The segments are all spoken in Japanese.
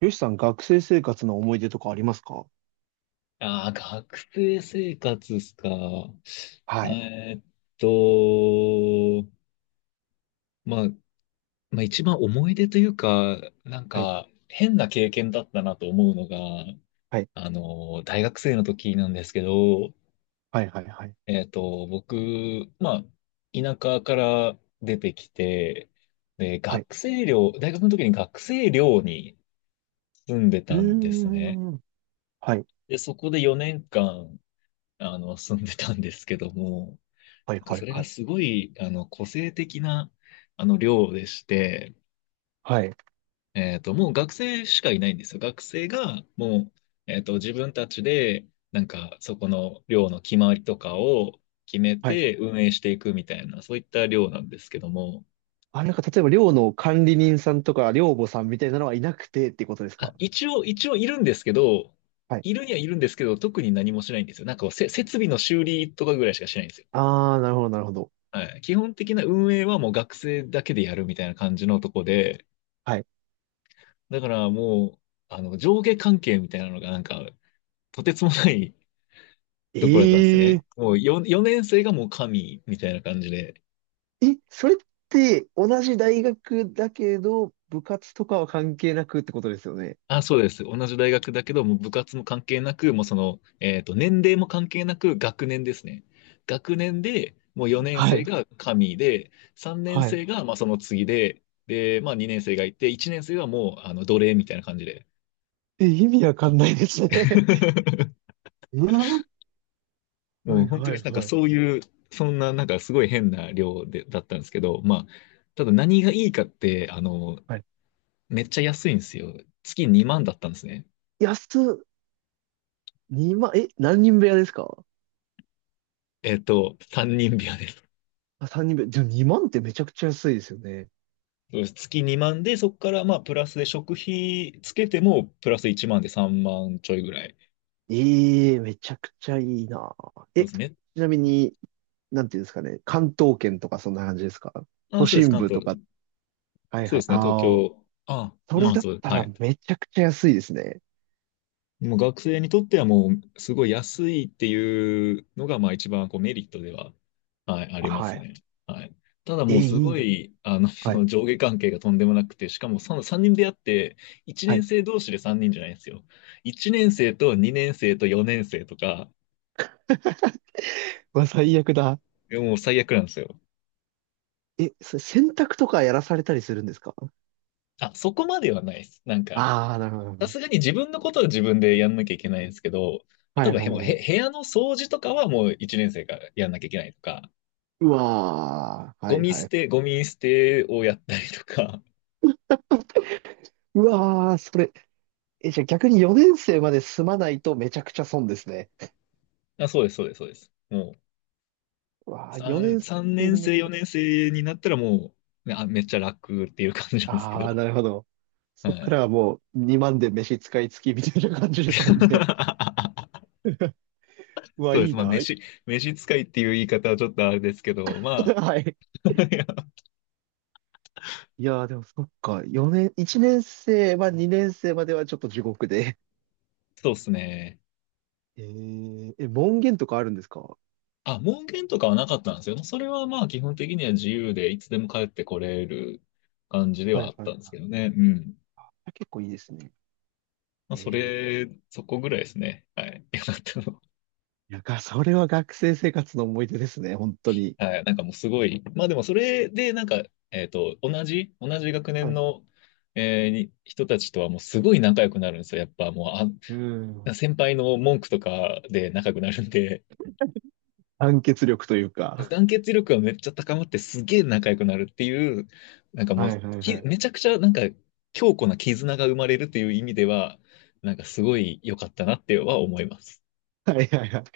よしさん、学生生活の思い出とかありますか？ああ、学生生活ですか。はい。えーっと、まあ、まあ一番思い出というか、なんはい、か変な経験だったなと思うのが、はい、大学生の時なんですけど、はい、はい、はい。僕、まあ、田舎から出てきて、で、はい。学生寮、大学の時に学生寮に住んでうたーんですね。ん。はい、で、そこで4年間、住んでたんですけども、はい、なんかはそい、れはがい。すごい、個性的な、量でして、はい、もう学生しかいないんですよ。学生が、もう、自分たちで、なんか、そこの量の決まりとかを決めはい。て運営していくみたいな、そういった量なんですけども、あ、なんか、例えば、寮の管理人さんとか、寮母さんみたいなのはいなくてってことですか？あ、一応いるんですけど、はい。いるにはいるんですけど、特に何もしないんですよ。なんかこう、設備の修理とかぐらいしかしないんですよ。あー、なるほど、なるほど。はい。基本的な運営はもう学生だけでやるみたいな感じのとこで、はい。だからもう、上下関係みたいなのがなんか、とてつもないところだったんですええね。もう4年生がもう神みたいな感じで。え、それって、同じ大学だけど、部活とかは関係なくってことですよね。あ、そうです。同じ大学だけど、もう部活も関係なく、もうその、年齢も関係なく学年ですね。学年で、もう4年は生い。が神で、3年はい。生がまあその次で、で、まあ2年生がいて、1年生はもう、奴隷みたいな感じで。え、意味わかんないですね。えーはもうい、本当はにい、なんかはい。そういう、そんななんかすごい変な量で、だったんですけど、まあ、ただ何がいいかって、はい。めっちゃ安いんですよ。月2万だったんですね。安っ。2万、え、何人部屋ですか？3人部屋です。あ、3人部屋。でも2万ってめちゃくちゃ安いですよね。そうです月2万で、そこからまあ、プラスで食費つけても、プラス1万で3万ちょいぐらい。ええ、めちゃくちゃいいな。そえ、うでちすね。なみに、なんていうんですかね。関東圏とかそんな感じですか？ああ、都そうです、心関部と東。か。はいそうはでい。すね、東ああ、京。ああ、それまあ、だっそう、ですたはらい。めちゃくちゃ安いですね。もう学生にとってはもうすごい安いっていうのがまあ一番こうメリットでは、はい、ありまはすい。ね。はい。ただえ、もうすいいごな。い、はい。上下関係がとんでもなくて、しかもその3人でやって、1は年い。生同士で3人じゃないんですよ。1年生と2年生と4年生とか、うわ、最悪だ。もう最悪なんですよ。え、それ洗濯とかやらされたりするんですか？あ、そこまではないです。なんか、ああー、なるほさど。すがに自分のことは自分でやんなきゃいけないんですけど、な例えるばほど、へはもいうはいはへい。部屋の掃除とかはもう1年生がやんなきゃいけないとか、うわー、はいはい。ゴミ捨てをやったりとか、うわー、それ、え、じゃあ逆に4年生まで済まないとめちゃくちゃ損ですね。あ、そうです、そうです、そうです。もう、うわあ、4 3、年三生年の、生、4年生になったらもう、ねあ、めっちゃ楽っていう感じなんですけああ、ど。なるほど。はそっかい。らはもう2万で飯使い付きみたいな感じですもんね。うわ、そうでいす。いまあ、な。はい。飯使いっていう言い方はちょっとあれですけど、まいあ、いややー、でもそっか。4年、1年生は2年生まではちょっと地獄で。そうですね。えー、え、門限とかあるんですか？はあ、門限とかはなかったんですよ。それはまあ、基本的には自由で、いつでも帰ってこれる感じでいははあいっはたい。んですけどね。うん。あ、結構いいですね。まあ、そえー、れ、そこぐらいですね。はい。よかったのは、いや、がそれは学生生活の思い出ですね、本当に。はい、なんかもうすごい、まあでもそれでなんか、同じ学は年い。の、えーに人たちとはもうすごい仲良くなるんですよ。やっぱもうん。う、あ、先輩の文句とかで仲良くなるんで、団結力という か。団結力がめっちゃ高まってすげえ仲良くなるっていう、なんかもはう、いはいはい。めちゃくちゃなんか強固な絆が生まれるっていう意味では、なんかすごい良かったなっては思います。はいはいはい。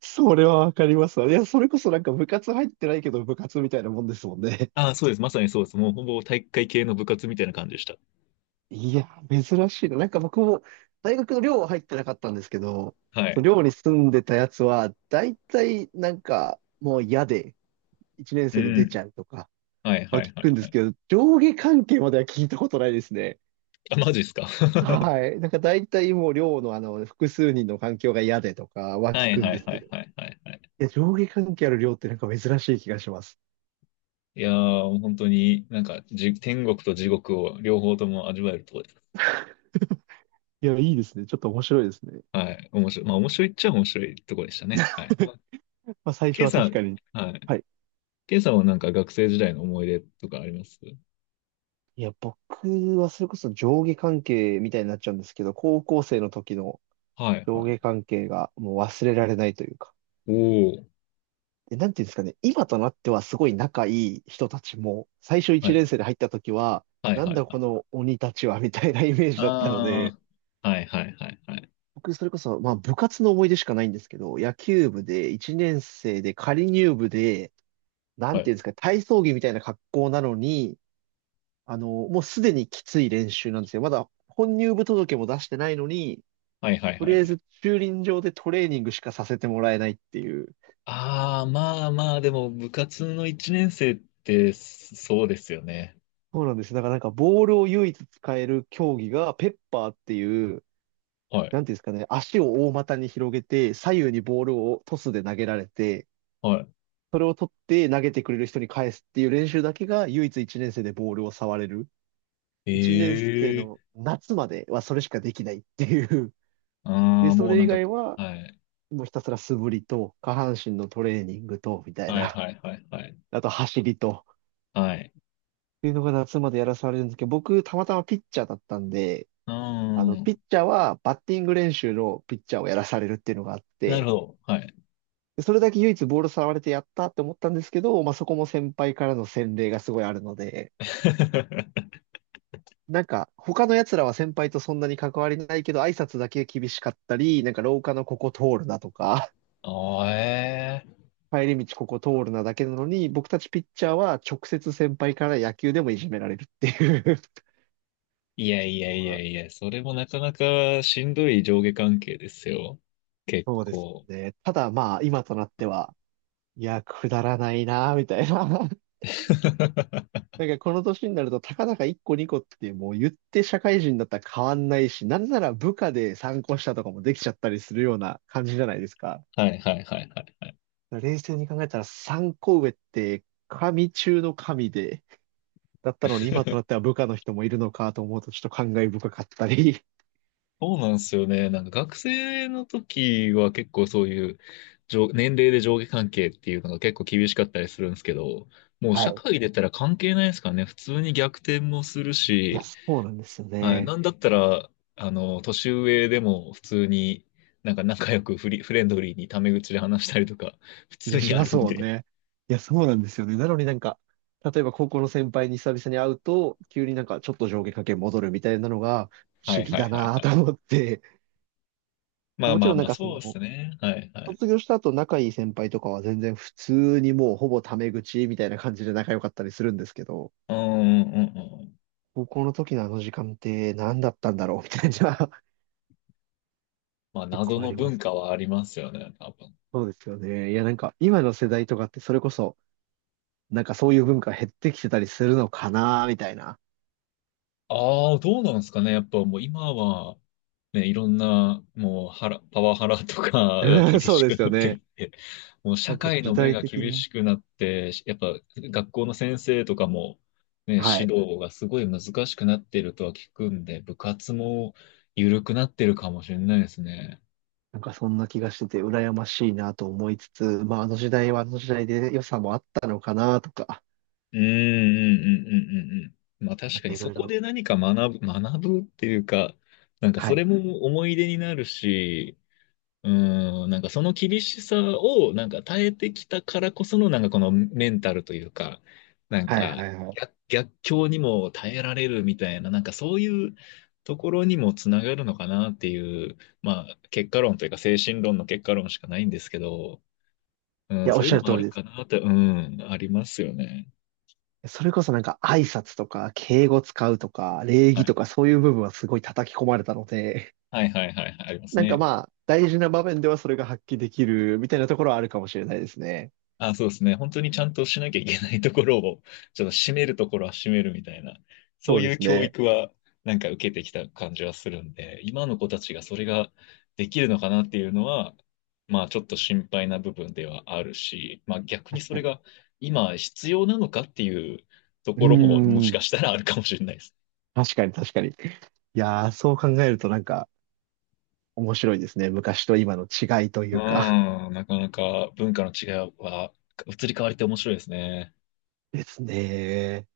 それはわかりますわ。いや、それこそなんか部活入ってないけど部活みたいなもんですもんね。ああ、そうです。まさにそうです。もうほぼ体育会系の部活みたいな感じでした。いや、珍しいな。なんか僕も大学の寮は入ってなかったんですけど、はそのい。寮に住んでたやつは、大体なんかもう嫌で、1年う生で出ちん。ゃうとかはいははい聞はくんいではすい。けど、上下関係までは聞いたことないですね。あ、マジっすか。はい。なんか大体もう寮の複数人の環境が嫌でとかはは聞いくんはでいすはけど、いいはいはいはい。や、上下関係ある寮ってなんか珍しい気がします。いやー、もう本当になんか天国と地獄を両方とも味わえるところです。いや、いいですね。ちょっと面白いですね。はい。面白い。まあ面白いっちゃ面白いところでしたね。はい。まあ、まあ最初ケイはさ確かん、に。はい。はい。ケイさんはなんか学生時代の思い出とかあります？いや、僕はそれこそ上下関係みたいになっちゃうんですけど、高校生の時のはい上はい。下関係がもう忘れられないというか。おー。で、なんていうんですかね、今となってはすごい仲いい人たちも、最初は1年い。生で入った時は、はいなんはいだはこい。の鬼たちはみたいな イメージだったので、あー。はいはいはいはい。僕それこそ、まあ部活の思い出しかないんですけど、野球部で1年生で仮入部で、なはんていい。うんですか、体操着みたいな格好なのに、もうすでにきつい練習なんですよ。まだ本入部届も出してないのに、はいはいとはいはりあえい。ず駐輪場でトレーニングしかさせてもらえないっていう。あー、まあまあ、でも部活の1年生ってそうですよね。そうなんです。だからなんかボールを唯一使える競技がペッパーっていう、はい。なんていうんですかね、足を大股に広げて、左右にボールをトスで投げられて、はそれを取って投げてくれる人に返すっていう練習だけが唯一1年生でボールを触れる。い。1年生のえ夏まではそれしかできないっていう。あで、あ、そもうれな以んか、外ははい。もうひたすら素振りと、下半身のトレーニングと、みたいはいな。はいはいはい。あと走りと、っはい。ていうのが夏までやらされるんですけど、僕、たまたまピッチャーだったんで、うーピん。ッチャーはバッティング練習のピッチャーをやらされるっていうのがあっなるて、ほど。はい。でそれだけ唯一ボール触れてやったって思ったんですけど、まあ、そこも先輩からの洗礼がすごいあるので、なんか、他の奴らは先輩とそんなに関わりないけど、挨拶だけ厳しかったり、なんか廊下のここ通るなとか、ああ、ええ、帰り道ここ通るなだけなのに、僕たちピッチャーは直接先輩から野球でもいじめられるっていう。 いやい やのいやがいや、それもなかなかしんどい上下関係ですよ。結そうです構。ね。ただまあ、今となっては、いや、くだらないな、みたいな。なんかこの年になると、たかだか1個2個ってもう言って社会人だったら変わんないし、なんなら部下で参考したとかもできちゃったりするような感じじゃないですか。はいはいはいはい。冷静に考えたら参考上って神中の神で、だったのに今となって は部下の人もいるのかと思うとちょっと感慨深かったり。そうなんですよね。なんか学生の時は結構そういう上年齢で上下関係っていうのが結構厳しかったりするんですけど、もうは社い。会出たら関係ないですからね。普通に逆転もするいや、し、そうなんですよはい。ね。なんだったら、年上でも普通に、なんか仲良くフレンドリーにタメ口で話したりとか、普いや、通にしあまるすんもんで。ね。いや、そうなんですよね。なのになんか、例えば高校の先輩に久々に会うと、急になんかちょっと上下関係戻るみたいなのが不は思い議はいだはいなはとい。思って。まあもちまあろんなまんあ、かそそうですの、ね。はいはい。卒業した後仲いい先輩とかは全然普通にもうほぼタメ口みたいな感じで仲良かったりするんですけど、うんうんうんうん。高校の時のあの時間って何だったんだろうみたいな。 まあ、結謎構あのりま文す。化はありますよね、多分。そうですよね。いやなんか今の世代とかってそれこそなんかそういう文化減ってきてたりするのかな、みたいな。ああ、どうなんですかね。やっぱもう今は、ね、いろんな、もう、パワハラとか が 厳そうしでくすよなってね。いて、もうな社んか会時の目代が的厳に。しくなって、やっぱ学校の先生とかも、ね、はい。指導がすごい難しくなっているとは聞くんで、部活も緩くなってるかもしれないですね。なんかそんな気がしてて、羨ましいなと思いつつ、まああの時代はあの時代で良さもあったのかなとか、うん、うん、うん、うん、うん。うん、まあな確んかかにいそろいころ。で何か学ぶっていうか、なんかはそい。れも思い出になるし、うん、なんかその厳しさをなんか耐えてきたからこそのなんかこのメンタルというか、なんはいかはいはい。い逆境にも耐えられるみたいな、なんかそういうところにもつながるのかなっていう、まあ結果論というか精神論の結果論しかないんですけど、うん、や、おっそういうしゃのるも通ありるですかね。なって、うん、ありますよね。それこそなんか挨拶とか敬語使うとか礼は儀とい。かそういう部分はすごい叩き込まれたので、はいはいはいはい、ありま すなんかね。まあ大事な場面ではそれが発揮できるみたいなところはあるかもしれないですね。あ、そうですね。本当にちゃんとしなきゃいけないところを、ちょっと締めるところは締めるみたいな、そそううでいうす教ね。育はなんか受けてきた感じはするんで、今の子たちがそれができるのかなっていうのは、まあちょっと心配な部分ではあるし、まあ逆に確そかれに。が今必要なのかっていうとうーころももしん。かしたらあるかもしれないです。確かに確かに。いやー、そう考えるとなんか面白いですね。昔と今の違いといううか。ん、なかなか文化の違いは移り変わりって面白いですね。ですね。